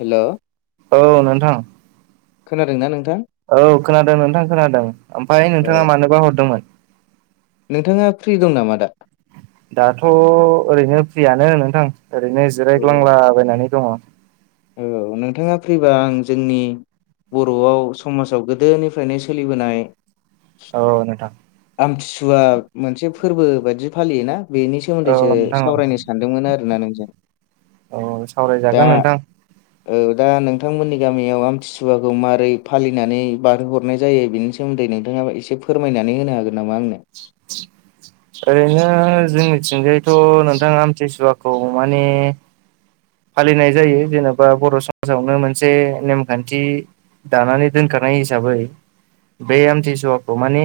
हेल' औ नोंथां खोनादोंना नोंथां औ खोनादों नोंथां खोनादों ओमफ्राय औ नोंथाङा मानोबा हरदोंमोन। नोंथाङा फ्रि दं नामा दा? दाथ' ओरैनो फ्रियानो नोंथां ओरैनो औ जिरायग्लांलाबायनानै दङ। औ नोंथाङा फैबा आं जोंनि। बर'आव समाजाव गोदोनिफ्रायनो सोलिबोनाय औ नोंथां आमथिसुवा मोनसे फोरबो बायदि फालियोना बेनि औ सोमोन्दैसो नोंथां औ सावरायनो सानदोंमोन आरोना नोंजों औ दा। सावरायजागोन नोंथां औ दा नोंथांमोननि गामियाव आमथिसुवाखौ माबोरै फालिनानै बारहोहरनाय जायो बेनि सो सोमोन्दै नोंथाङाबो एसे फोरमायनानै होनो हागोन नामा आंनो। [inaudible] ओरैनो जोंनिथिंजायथ' नोंथाङा आमथिसुवाखौ माने। फालिनाय जायो जेन'बा बर' समाजावनो मोनसे नेमखान्थि दानानै दोनखानाय हिसाबै बे आमथिसुवाखौ माने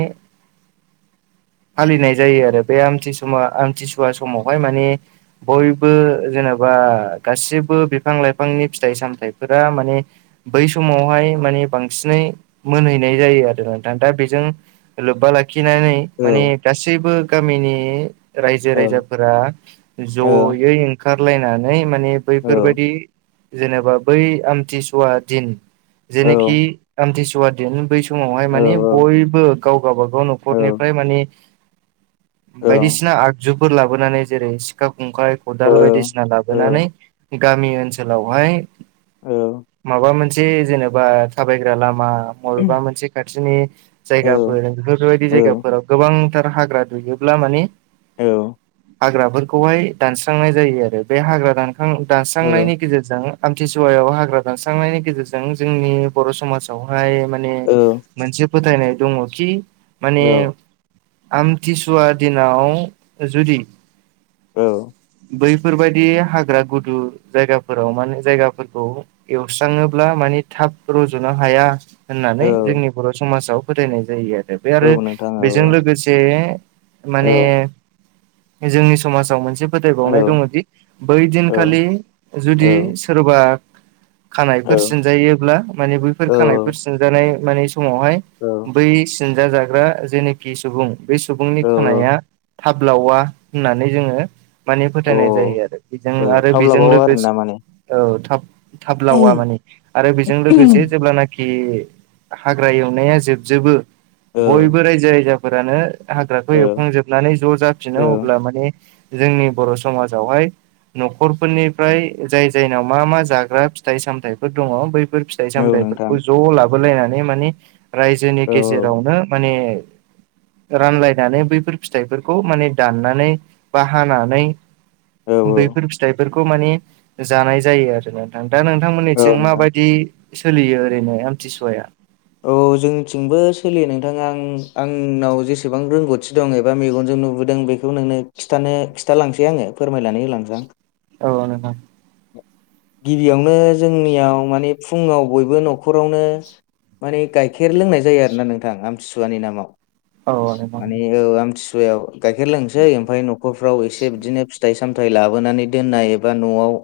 फालिनाय जायो आरो बे आमथिसुवा आमथिसुवा समावहाय माने बयबो जेनेबा गासिबो बिफां लाइफांनि फिथाइ सामथाइफोरा माने बै समावहाय माने बांसिनै मोनहैनाय जायो आरो नोंथां दा बेजों लोब्बा लाखिनानै औ माने गासैबो गामिनि रायजो औ राजाफोरा औ जयै ओंखारलायनानै माने औ बैफोरबायाददि जेनेबा बै आमथिसुवा दिन जेनोखि आमथिसुवा दिन बै समावहाय माने औ बयबो गाव गावबागाव न'खरनिफ्राय माने [inaudible] बायदिसिना आगजुफोर लाबोनानै जेरै सिखा खंखाइ खदाल बायदिसिना औ औ लाबोनानै गामि ओनसोलावहाय औ माबा मोनसे जेनेबा थाबायग्रा लामा मबेबा मोनसे खाथिनि औ जायगाफोर बेफोरबायदि औ जायगाफोराव गोबांथार हाग्रा दुयोब्ला मानि औ हाग्राफोरखौहाय दानस्रांनाय जायो आरो बे हाग्रा दान दानस्रांनायनि औ गेजेरजों आमथिसुवायाव हाग्रा दानस्रांनायनि गेजेरजों जोंनि बर' समाजावहाय माने औ मोनसे फोथायनाय दङ कि माने औ आमथिसुवा दिनाव जुदि औ बैफोरबायदि हाग्रा गुदु जायगाफोराव माने जायगाफोरखौ एवस्राङोब्ला माने थाब रुजुनो हाया। होननानै जोंनि बर' समाजाव फोथायनाय जायो आरो बे आरो बेजों लोगोसे माने जोंनि समाजाव मोनसे फोथायबावनाय दङदि बै दिनखालि जुदि सोरबा खानायफोर सिनजायोब्ला माने बैफोर खानायफोर सिनजानाय माने समावहाय बै सिनजा जाग्रा जेनाखि सुबुं बे सुबुंनि खानाया थाब लावा होननानै जोङो माने औ फोथायनाय जायो आरो बेजों औ आरो थाब बेजों लाबावो आरोना लोगोसे माने औ थाब थाब लावा माने आरो बेजों लोगोसे जेब्लानाखि कि हाग्रा एवनाया जोबजोबो औ बयबो रायजो राजाफोरानो हाग्राखौ औ एवखांजोबनानै ज' जाफिनो अब्ला माने जोंनि बर' समाजावहाय न'खरफोरनिफ्राय जाय जायनाव मा मा जाग्रा फिथाइ सामथाइफोर दङ बैफोर फिथाइ औ नोंथां सामथाइफोरखौ ज' लाबोलायनानै माने रायजोनि औ गेजेरावनो माने रानलायनानै बैफोर फिथाइफोरखौ माने दाननानै बा हानानै औ बैफोर फिथाइफोरखौ माने जानाय जायो आरो नोंथां दा औ नोंथांमोननिथिं नोंथां माबायदि सोलियो ओरैनो आमथिसुवाया औ जोंथिंबो सोलियो नोंथाङा आं आंनाव जेसेबां रोंगौथि दं एबा मेगनजों नुबोदों बेखौ बेखौ नोंनो खिथानो खिथालांसै आङो फोरमायनानै होलांसै आं औ नोंथां गिबियावनो जोंनियाव माने फुङाव बयबो न'खरावनो माने गाइखेर लोंनाय जायो आरोना नोंथां आमथिसुवानि नामाव औ नोंथां माने औ आमथि सुवायाव गाइखेर लोंनोसै ओमफ्राय न'खरफ्राव एसे बिदिनो फिथाइ सामथाइ लाबोनानै दोननाय एबा न'आव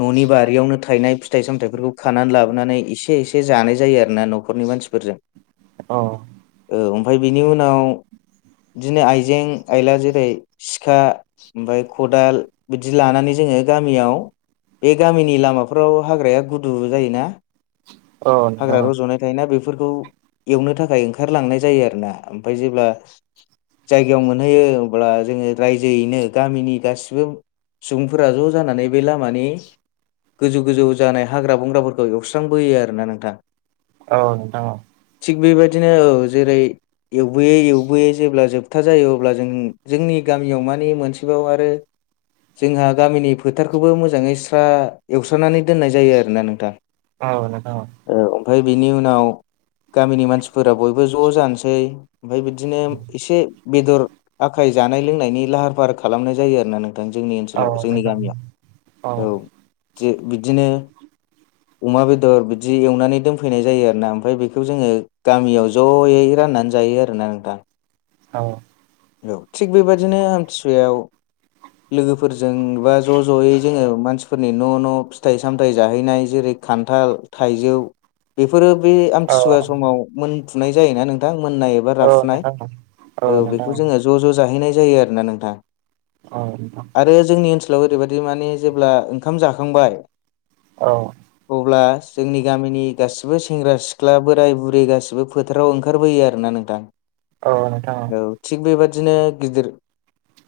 न'नि बारियावनो थायनाय फिथाइ सामथाइफोरखौ खानानै लाबोनानै एसे एसे जानाय जायो आरोना न'खरनि मानसिफोरजों [inaudible] अ औ ओमफ्राय बिनि उनाव बिदिनो आइजें आइला जेरै सिखा ओमफ्राय खदाल बिदि लानानै जोङो गामियाव बे गामिनि लामाफोराव हाग्राया गुदु जायोना औ नोंथां हाग्रा औ रज'नाय या बेफोरखौ एवनो थाखाय ओंखारलांनाय जायो आरो ना ओमफ्राय जेब्ला जायगायाव मोनहैयो हब्ला जोङो रायजोयैनो गामिनि गासिबो सुबुंफोरा ज' जानानै बे लामा मानि गोजौ गोजौ जानाय हाग्रा बंग्राफोरखौ एवस्रांबोयो आरो ना नोंथां औ नोंथां औ थिग बेबायदिनो औ जेरै एवबोयै एवबोयै जेब्ला जोबथा जायो अब्ला जों जोंनि गामियाव मानि मोनसेबाव आरो जोंहा गामिनि फोथारखौबो मोजाङै स्रा एवस्रानानै दोननाय जायो आरोना नोंथां औ नोंथां औ औ ओमफ्राय बिनि उनाव गामिनि मानसिफोरा बयबो ज' जानोसै ओमफ्राय बिदिनो एसे बेदर आखाय जानाय लोंनायनि लाहार फाहार खालामनाय जायो आरोना नों जोंनि औ ओनसोलाव जोंनि नोंथां गामियाव औ जे बिदिनो अमा बेदर बिदि एवनानै दोनफैनाय जायो आरोना ओमफ्राय बेखौ जोङो गामियाव जयै राननानै जायो आरो ना नोंथां औ औ थिग बेबादिनो आमथिसुवायाव लोगोफोरजों बा ज' ज'यै जोङो मानसिफोरनि न' न' फिथाइ सामथाइ जाहैनाय जेरै खान्थाल थाइजौ बेफोरो बे औ आमथिसुवा समाव मोनफुनाय जायोना नोंथां मोननाय एबा औ राफुनाय नोंथां औ बेखौ जोङो ज' ज' जाहैनाय जायो आरोना नोंथां औ नोंथां आरो जोंनि ओनसोलाव ओरैबायदि माने जेब्ला ओंखाम जाखांबाय औ अब्ला जोंनि गामिनि गासिबो सेंग्रा सिख्ला बोराय बुरै गासिबो फोथाराव ओंखारबोयो आरोना नोंथां औ नोंथां औ थिग बेबादिनो गिदिर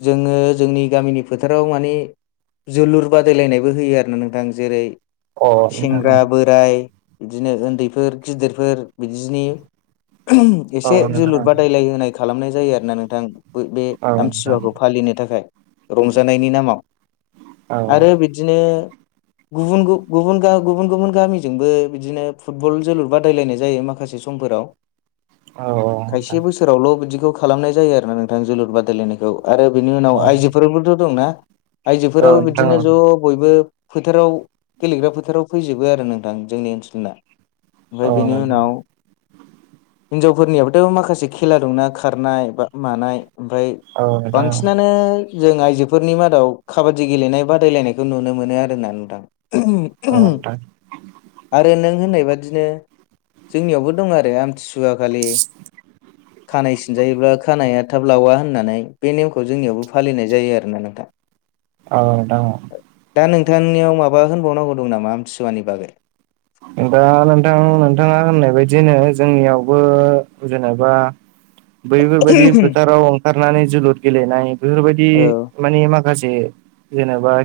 जोङो जोंनि गामिनि फोथाराव मानि जोलुर बादायलायनायबो होयो आरो ना नोंथां जेरै औ अ नोंथां औ सेंग्रा बो- राय बिदिनो उन्दैफोर गिदिरफोर बिदिनि औ एसे नोंथां जोलुर बादायलाय होनाय खालामनाय जायो आरो ना नोंथां बे औ नोंथां औ आमथिसुवाखौ फालिनो थाखाय रंजानायनि नामाव आरो बिदिनो गुब गुबुन गुबुन गुबुन गामिजोंबो बिदिनो फुटबल जोलुर बादायलायनाय जायो मा- माखासे समफोराव औ औ नोंथां फोरावल' बिदिखौ खालामनाय जायो आरोना नोंथां जोलुर बादायलायनायखौ आरो बिनि उनाव आइजो फोराबोथ' दंना आइजोफोराबो नोंथां औ नोंथां बिदिनो ज' बयबो फोथाराव गेलेग्रा फोथाराव फैजोबो आरो नोंथां जोंनि ओनसोलना ओमफ्राय बेनि उनाव हिनजावफोरनियाबोथ' माखासे खेला दंना खारनाय बा मानाय ओमफ्राय बांसिनानो जों आइजोफोरनि मादाव खाबादि गेलेनाय बादायलायनायखौ नुनो मोनो आरोना नोंथां आरो नों होननाय बादिनो जोंनियावबो दं आरो आमथिसु- वा खालि खानाय सिनजायोब्ला खानाया थाब लावा होननानै बे नेमखौ जोंनियावबो फालिनाय जायो आरोना नोंथां औ दङ' दा नोंथांनियाव माबा होनबावनांगौ दं नामा आमथिसुवानि बागै दा नोंथां नोंथाङा होननाय बायदिनो जोंनियावबो जेनेबा [inaudible] बैफोरबायदि फोथाराव खारनानै जोलुर गेलेनाय बेफोरबायदि औ मानि माखासे जेनेबा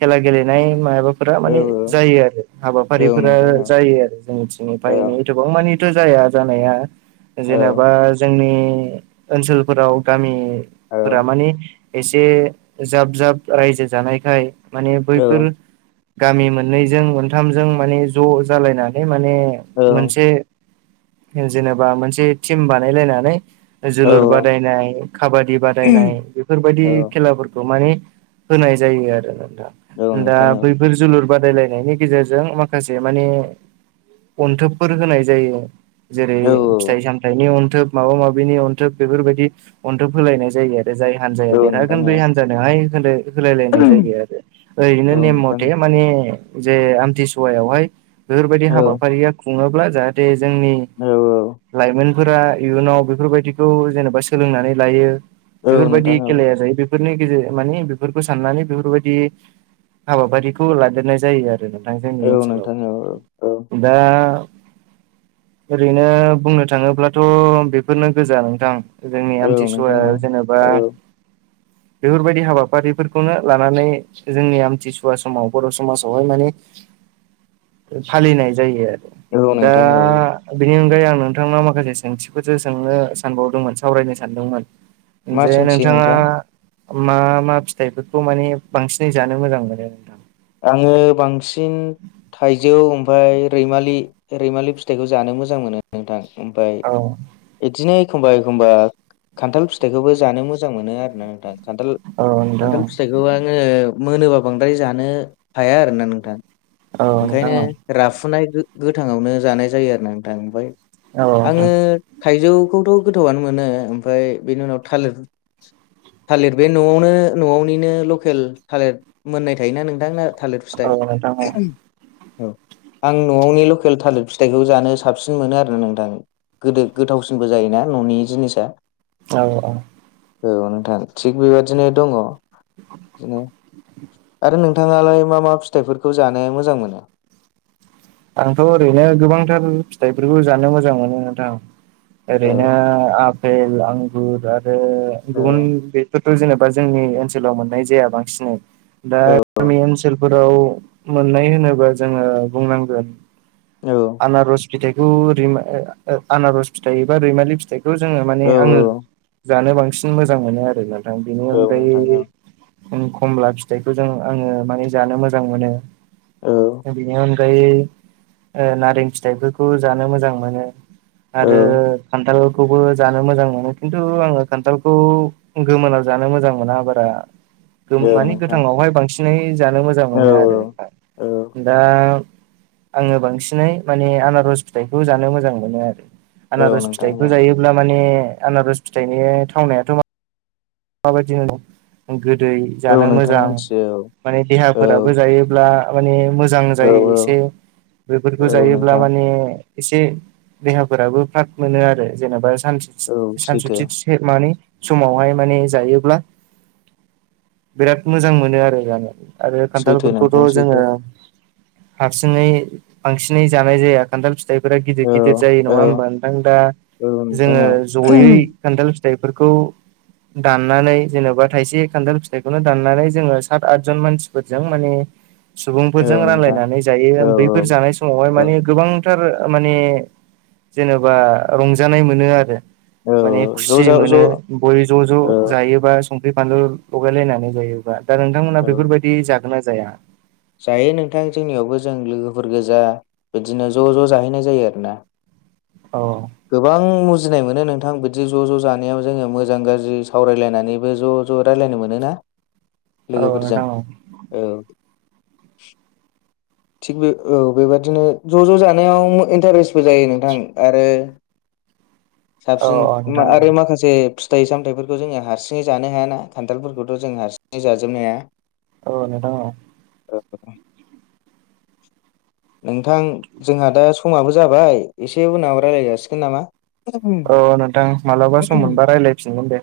खेला गेलेनाय माबाफोरा औ मानि जायो आरो औ फोरा नोंथां औ जायो आरो जोंनिथिंनिबो एफा एनै एथबां मानिथ' जाया जानाया औ जेनेबा जोंनि ओनसोलफोराव औ गामिफोरा मानि एसे जाब जाब रायजो जानायखाय माने बैफोर गामि मोननैजों मोनथामजों माने ज' जालायनानै माने औ मोनसे जेनेबा मोनसे टिम बानायलायनानै औ जोलुर बादायनाय काबादि बादायनाय बेफोरबायदि औ खेलाफोरखौ माने होनाय जायो आरो नोंथां औ दा नोंथां औ बै फोर जोलुर बादायलायनायनि गेजेरजों माखासे माखासे माने अन्थोबफोर होनाय जायो जेरै औ फिथाइ सामथाय थाइनि अनथोब माबा माबिनि अनथोब बेफोरबायदि अनथोब होलायनाय जायो आरो जाय हानजाया औ औ नोंथां देरहागोन औ बै हानजानोहाय होनो होलायलायनाय जायो आरो ओरैनो औ नेम नोंथां मथे माने जे आमथिसुवायावहाय बेफोरबायदि औ हाबाफारिया खुङोब्ला जाहाथे जे जोंनि औ लाइमोन फोरा इयुनाव बेफोरबायदिखौ जेनेबा सोलोंनानै लायो औ बेफोरबायदि नोंथां औ खेलाया जायो बे बेफोरनि गेजेर मानि बेफोरखौ साननानै बेफोरबायदि हाबाफारिखौ लादेरनाय जायो आरो नोंथां जोंनि औ ओनसोलाव नोंथां औ औ दा ओरैनो बुंनो थाङोब्लाथ' बेफोरनो गोजा नोंथां जोंनि औ नोंथां आमथिसुवाया औ जेनेबा बेफोरबायदि हाबाफारिफोरखौनो लानानै जोंनि आमथिसुवा समाव बर' समाजावहाय माने फालिनाय जायो औ आरो दा नोंथां औ औ बेनि अनगायै आं नोंथांनाव माखासे सोंथिखौसो सोंनो सानबावदोंमोन सावरायनो सानदोंमोन। मा जे सोंथि नोंथाङा नोंथां मा मा फिथाइफोरखौ माने बांसिनै जानो मोजां मोनो नोंथां? आङो बांसिन थाइजौ थौ ओमफ्राय रैमालि रैमालि फिथाइखौ जानो मोजां मोनो नोंथां ओमफ्राय औ बिदिनो एखमबा एखमबा खान्थाल फिथाइखौबो जानो मोजां मोनो आरोना नोंथां खान्थाल औ नोंथां खान्थाल फिथाइखौ आङो मोनोबा बांद्राय जानो हाया आरोना नोंथाङां औ नोंथां ओंखायनो राफुनाय गो-गोथाङावनो जानाय जायो आरो ना नोंथां ओमफ्राय औ आङो नोंथां थाइजौखौथ' गोथावनो मोनो ओमफ्राय बेनि उनाव थालिर थालिर बे न'आवनो न'आवनिनो लकेल थालिर मोननाय थायोना नों नोंथांना थालिर औ नोंथां औ फिथाइ औ आं न'आवनि लकेल थालिर फिथाइखौ जानो साबसिन मोनो आरोना नोंथां। गोदो गोथावसिनबो जायोना न'नि जिनिसा औ औ औ नोंथां थिग बेबादिनो दङ बिदिनो आरो नों नोंथाङालाय मा मा फिथाइफोरखौ जानो मोजां मोनो आंथ' ओरैनो गोबांथार फिथाइफोरखौ जानो मोजां मोनो नोंथां। औ ओरैनो आपेल आंगुर आरो औ गुबुन बेफोर जेनेबा जोंनि ओनसोलाव मोननाय जाया बांसिनै दा औ गामि ओनसोलफोर आव मोननाय होनोबा जों बुंनांगोन आनारस फिथाइखौ रै आनारस फिथाइ एबा रैमालि फिथाइ थ' जोङो माने औ आङो जानो बांसिन मोजां मोनो आरो नोंथां बेनि औ औ नोंथां औ अनगायै खम खमला फिथाइखौ जों आङो माने जानो मोजां मोनो। औ बेनि अनगायै ओ नारें फिथाइफोरखौ जानो मोजां मोनो। औ आरो खान्थालखौबो जानो मोजां मोनो खिन्थु आङो खान्थालखौ गोमोनाव जानो मोजां मोना बारा। औ मानि नोंथां गोथाङावहाय बांसिनै जानो मोजां औ मोनो औ आरो औ दा आङो बांसिनै माने आनारस फिथाइखौ जानो मोजां मोनो आरो औ आनारस नोंथां फिथाइखौ औ जायोब्ला माने आनारस फिथाइनि थावनायाथ' माबायदिनो गोदै औ जानो नोंथां मोजां मोनथियो माने औ देहाफोराबो जायोब्ला। माने मोजां औ जायो एसे औ बेफोरखौ जायोब्ला नोंथां माने एसे देहाफोराबो फ्राग मोनो आरो जेनेबा औ सैथो सान-सानसुथि। माने समावहाय माने जायोब्ला बिराद मोजां मोनो आरो जानो आरो सैथो खान्थालफोरखौथ' नोंथां जोङो सैथो हारसिङै बांसिनै जानाय जाया। खान्थाल फिथाइफोरा गिदिर औ गिदिर जायो औ नङा होमबा नोंथां दा औ नोंथां जोङो जयै। औ खान्थाल फिथाइफोरखौ दाननानै जेन'बा थायसे खान्थाल फिथाइखौनो दाननानै जोङो सात आतजन मानसिफोरजों माने। औ सुबुंफोरजों नोंथां रानलायनानै जायो औ औ बैफोर जानाय समावहाय औ माने गोबांथार माने। जेनेबा रंजानाय मोनो आरो औ माने ज' खुसि ज' ज' मोनो बयबो ज' औ ज' जायोबा। संख्रि फानलु लगाय लायनानै जायो दा नोंथांमोना औ बेफोर बायदि जागोन ना जाया? जायो नोंथां जोंनियावबो जों लोगोफोर गोजा बिदिनो ज' ज' जाहैनाय जायो आरोना औ। गोबां मुजिनाय मोनो नोंथां बिदि ज' ज' जानायाव जोङो मोजां गाज्रि सावरायलायनानैबो ज'। ज' रायलायनो मोन ना औ लोगोफोरजों नोंथां औ औ। थिग बे औ बेबादिनो ज' ज' जानायाव इन्टारेस्टबो जायो नोंथां आरो औ औ साबसिन नोंथां औ आरो माखासे जे फिथाइ सामथाइफोरखौ जोङो हारसिङै जानो हायाना खान्थालफोरखौथ' जों हारसिङै जाजोबनो हाया। औ नोंथां औ औ नोंथां जोंहा दा समाबो जाबाय एसे उनाव रायज्लायजासिगोन नामा। औ नोंथां मालाबा सम मोनबा रायलायफिनगोन दे।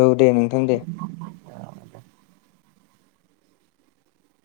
औ दे नोंथां दे।